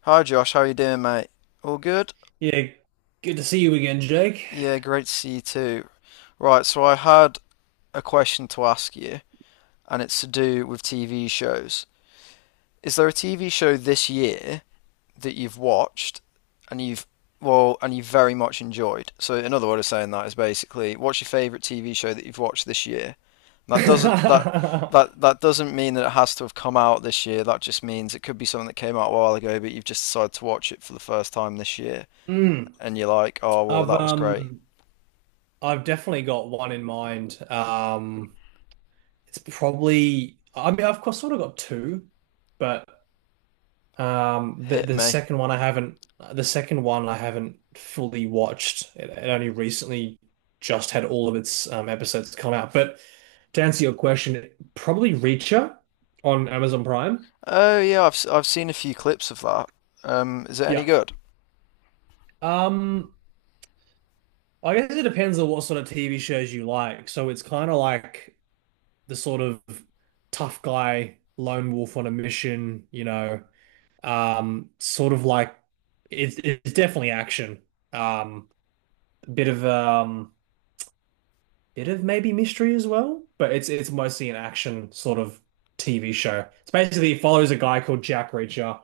Hi Josh, how you doing, mate? All good? Yeah, good to see you again, Jake. Yeah, great to see you too. Right, so I had a question to ask you, and it's to do with TV shows. Is there a TV show this year that you've watched and you've well, and you've very much enjoyed? So another way of saying that is basically, what's your favorite TV show that you've watched this year? That doesn't that that doesn't mean that it has to have come out this year. That just means it could be something that came out a while ago, but you've just decided to watch it for the first time this year. Mm, And you're like, oh well, I've that was great. um I've definitely got one in mind. It's probably I mean I've sort of got two, but um the Hit the me. second one I haven't. The second one I haven't fully watched. It only recently just had all of its episodes come out. But to answer your question, probably Reacher on Amazon Prime. Oh yeah, I've seen a few clips of that. Is it any Yeah. good? Um I guess it depends on what sort of TV shows you like. So it's kind of like the sort of tough guy, lone wolf on a mission, you know, sort of like it's definitely action. Um, a bit of maybe mystery as well, but it's mostly an action sort of TV show. It's basically it follows a guy called Jack Reacher,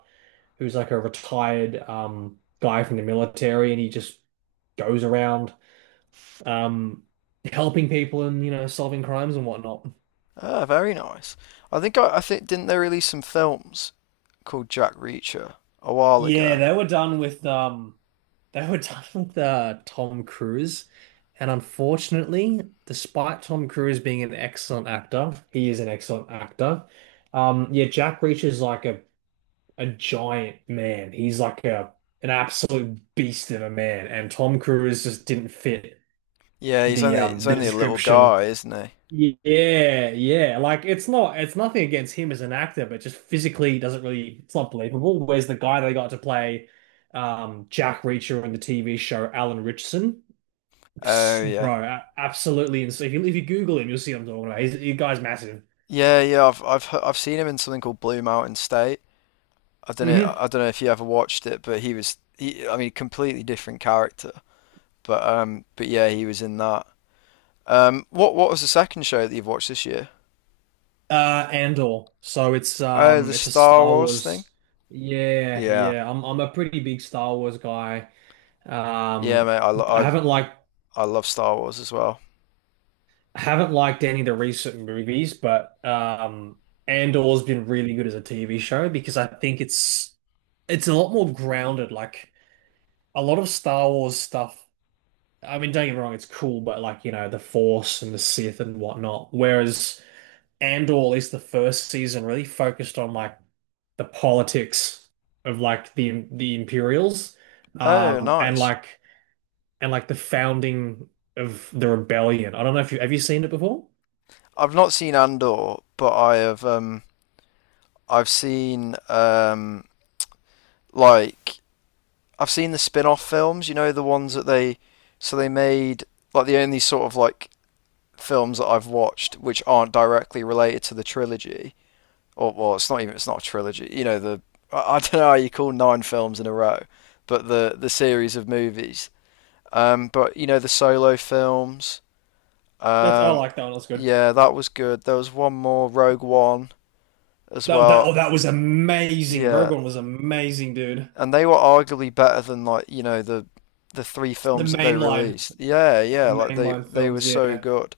who's like a retired guy from the military, and he just goes around um, helping people and you know solving crimes and whatnot. Ah, very nice. I think didn't they release some films called Jack Reacher a while Yeah, ago? they were done with They were done with Tom Cruise, and unfortunately, despite Tom Cruise being an excellent actor, he is an excellent actor. Yeah, Jack Reacher's like a giant man. He's like a an absolute beast of a man, and Tom Cruise just didn't fit Yeah, he's the only he's um the only a little description. guy, isn't he? Yeah, yeah. Like it's not it's nothing against him as an actor, but just physically he doesn't really, it's not believable. Where's the guy they got to play Jack Reacher in the TV show, Alan Richardson? Oh Psst, yeah, bro, absolutely insane. If you Google him, you'll see what I'm talking about. The guy's massive. yeah, yeah. I've seen him in something called Blue Mountain State. I don't know hmm I don't know if you ever watched it, but I mean, completely different character. But yeah, he was in that. What was the second show that you've watched this year? Andor. So Oh, the it's a Star Star Wars thing? Wars. Yeah, Yeah. yeah. I'm a pretty big Star Wars guy. Yeah, Um mate, I I love Star Wars as well. haven't liked any of the recent movies, but Andor's been really good as a TV show because I think it's a lot more grounded. Like a lot of Star Wars stuff. I mean, don't get me wrong, it's cool, but like you know, the Force and the Sith and whatnot. Whereas Andor, at least the first season, really focused on like the politics of like the Imperials, Oh, um, and nice. like and like the founding of the rebellion. I don't know if you seen it before? I've not seen Andor, but I have I've seen like I've seen the spin-off films, you know, the ones that they so they made like the only sort of like films that I've watched which aren't directly related to the trilogy. Or well, it's not a trilogy. You know, the I don't know how you call nine films in a row, but the series of movies. But you know the solo films. That's, I Um, like that one. That's good. yeah, that was good. There was one more, Rogue One as That that well. oh, that was amazing. Yeah, Rogue One was amazing, dude. and they were arguably better than like you know the three The films that they mainline, released. Yeah, the yeah, like they mainline they were films. so Yeah, good.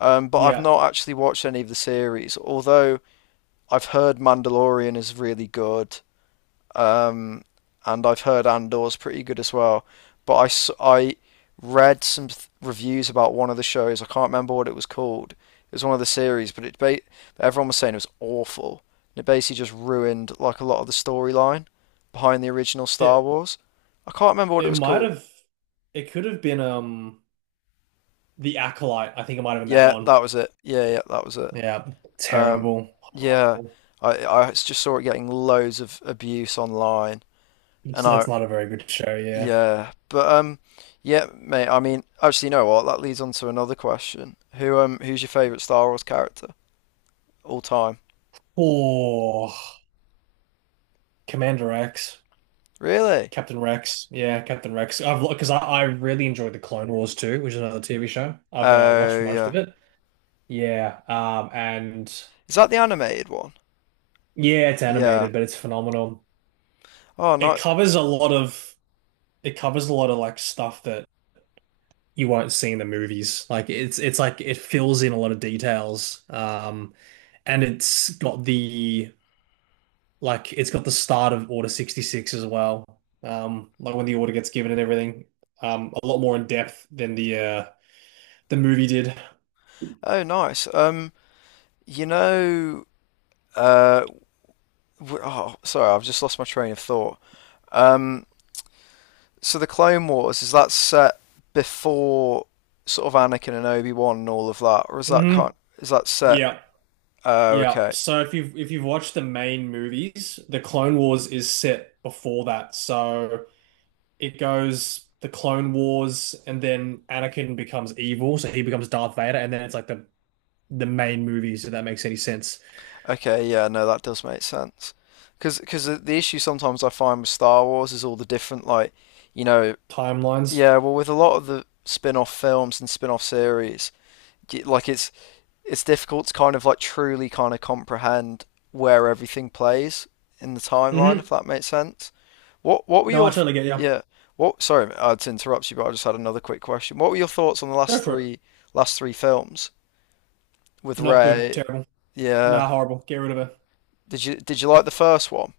But I've yeah. not actually watched any of the series, although I've heard Mandalorian is really good. um, and I've heard Andor's pretty good as well. But I read some reviews about one of the shows. I can't remember what it was called. It was one of the series, but everyone was saying it was awful. And it basically just ruined like a lot of the storyline behind the original Star It Wars. I can't remember what it it was might called. have, it could have been the Acolyte. I think it might have been that Yeah, one. that was it. Yeah, yeah, that was it. Yeah, Um, terrible, yeah, horrible. I just saw it getting loads of abuse online, It's and I that's not a very good show. Yeah. yeah, but yeah, mate. I mean, actually, you know what? That leads on to another question. Who who's your favorite Star Wars character all time? Oh, Commander Rex, Really? Captain Rex, yeah, Captain Rex. I really enjoyed the Clone Wars too, which is another TV show. I've watched Oh most of yeah. it. Yeah, and Is that the animated one? yeah, it's Yeah. animated, but it's phenomenal. Oh no. It covers a lot of, it covers a lot of like stuff that you won't see in the movies. Like it's like it fills in a lot of details. And it's got the. It's got the start of Order 66 as well. Like when the order gets given and everything. A lot more in depth than the movie did. Oh nice. You know, uh, oh sorry, I've just lost my train of thought. Um, so the Clone Wars, is that set before sort of Anakin and Obi-Wan and all of that, or is that hmm kind? Is that set? Yeah. Oh Yeah. okay. So if you've watched the main movies, the Clone Wars is set before that. So it goes the Clone Wars, and then Anakin becomes evil, so he becomes Darth Vader, and then it's like the main movies, if that makes any sense. Okay, yeah, no, that does make sense. Because the issue sometimes I find with Star Wars is all the different, like, you know, Timelines. yeah, well, with a lot of the spin-off films and spin-off series, like it's difficult to kind of like truly kind of comprehend where everything plays in the timeline, Mm-hmm. if that makes sense. What were No, I your th- totally get you. yeah? What sorry, to interrupt you, but I just had another quick question. What were your thoughts on the Go for it. Last three films with Not good. Ray? Terrible. Yeah, Nah, horrible. Get rid of it. did you like the first one?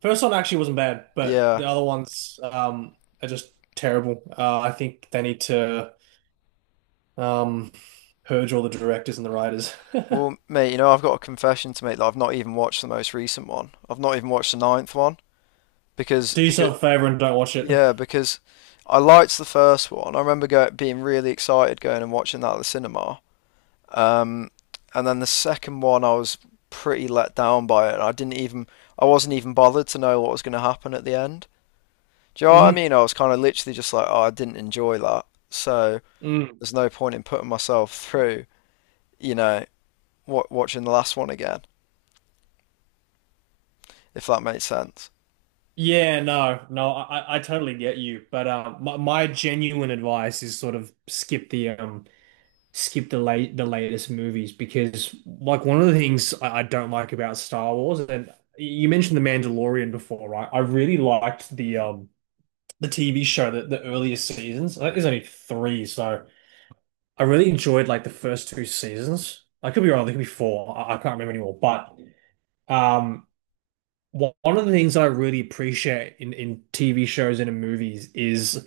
First one actually wasn't bad, but Yeah. the other ones are just terrible. I think they need to um, purge all the directors and the writers. Do Well, mate, you know, I've got a confession to make that I've not even watched the most recent one. I've not even watched the ninth one because yourself a favor and don't watch it. yeah, because I liked the first one. I remember being really excited going and watching that at the cinema. Um, and then the second one, I was pretty let down by it. I wasn't even bothered to know what was going to happen at the end. Do you know what I hmm mean? I was kind of literally just like, oh, I didn't enjoy that. So Mm. there's no point in putting myself through, you know, wa watching the last one again, if that makes sense. Yeah, no, I totally get you, but my genuine advice is sort of skip the latest movies because like one of the things I don't like about Star Wars, and you mentioned The Mandalorian before, right? I really liked the TV show, that the earliest seasons. I think there's only three, so I really enjoyed like the first two seasons. I could be wrong, there could be four. I can't remember anymore. But um, one of the things I really appreciate in TV shows and in movies is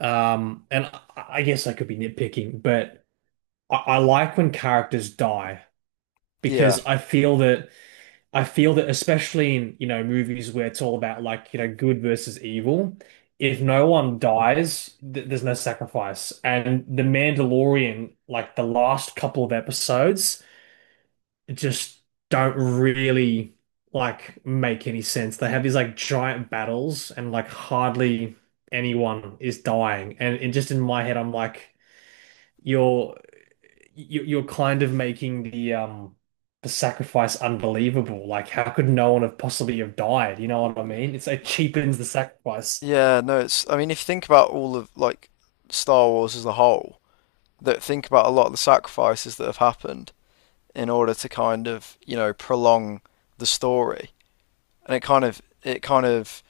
and I guess I could be nitpicking, but I like when characters die, Yeah. because I feel that, I feel that especially in, you know, movies where it's all about like, you know, good versus evil, if no one dies, th there's no sacrifice. And The Mandalorian, like the last couple of episodes, just don't really like make any sense. They have these like giant battles, and like hardly anyone is dying. And just in my head, I'm like, you're, you're kind of making the sacrifice unbelievable. Like how could no one have possibly have died? You know what I mean? It's, it cheapens the sacrifice. Yeah, no, it's I mean, if you think about all of like Star Wars as a whole, that think about a lot of the sacrifices that have happened in order to kind of, you know, prolong the story. And it kind of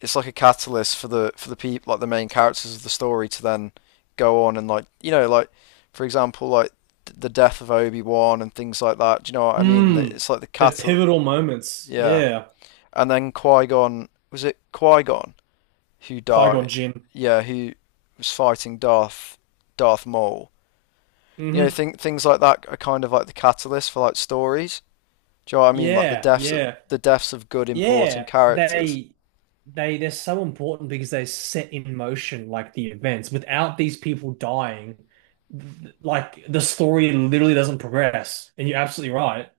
it's like a catalyst for the people, like the main characters of the story, to then go on and like you know like for example like the death of Obi-Wan and things like that. Do you know what I mean? Hmm. It's like the The catalyst. pivotal moments. Yeah. Yeah. And then Qui-Gon was it Qui-Gon, who Qui-Gon died. Jinn. Yeah, who was fighting Darth Maul. You know, Mm-hmm. think things like that are kind of like the catalyst for like stories. Do you know what I mean? Like Yeah, yeah. the deaths of good important Yeah. characters. They they're so important because they set in motion like the events. Without these people dying, like the story literally doesn't progress. And you're absolutely right.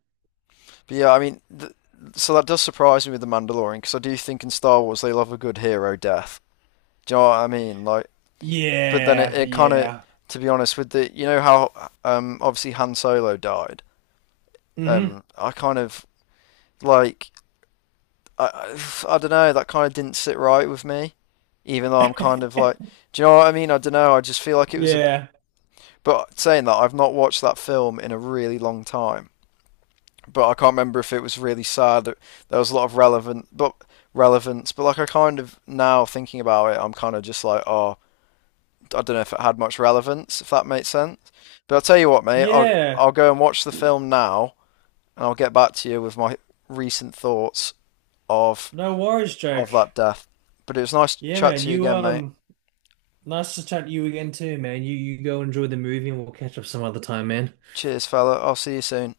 But yeah, I mean, so that does surprise me with the Mandalorian, because I do think in Star Wars they love a good hero death. Do you know what I mean? Like, but then it, Yeah, it kind of, yeah. to be honest, with the you know how obviously Han Solo died. hmm I kind of like I, I don't know. That kind of didn't sit right with me, even though I'm kind of like, do you know what I mean? I don't know. I just feel like it was a. Yeah. But saying that, I've not watched that film in a really long time. But I can't remember if it was really sad. That There was a lot of relevant, but relevance. But like, I kind of now thinking about it, I'm kind of just like, oh, I don't know if it had much relevance, if that makes sense. But I'll tell you what, mate. I'll Yeah. I'll go and watch the film now, and I'll get back to you with my recent thoughts of No worries, of that Jake. death. But it was nice to Yeah, chat man. to you You again, mate. um, nice to chat to you again too, man. You go enjoy the movie and we'll catch up some other time, man. Cheers, fella. I'll see you soon.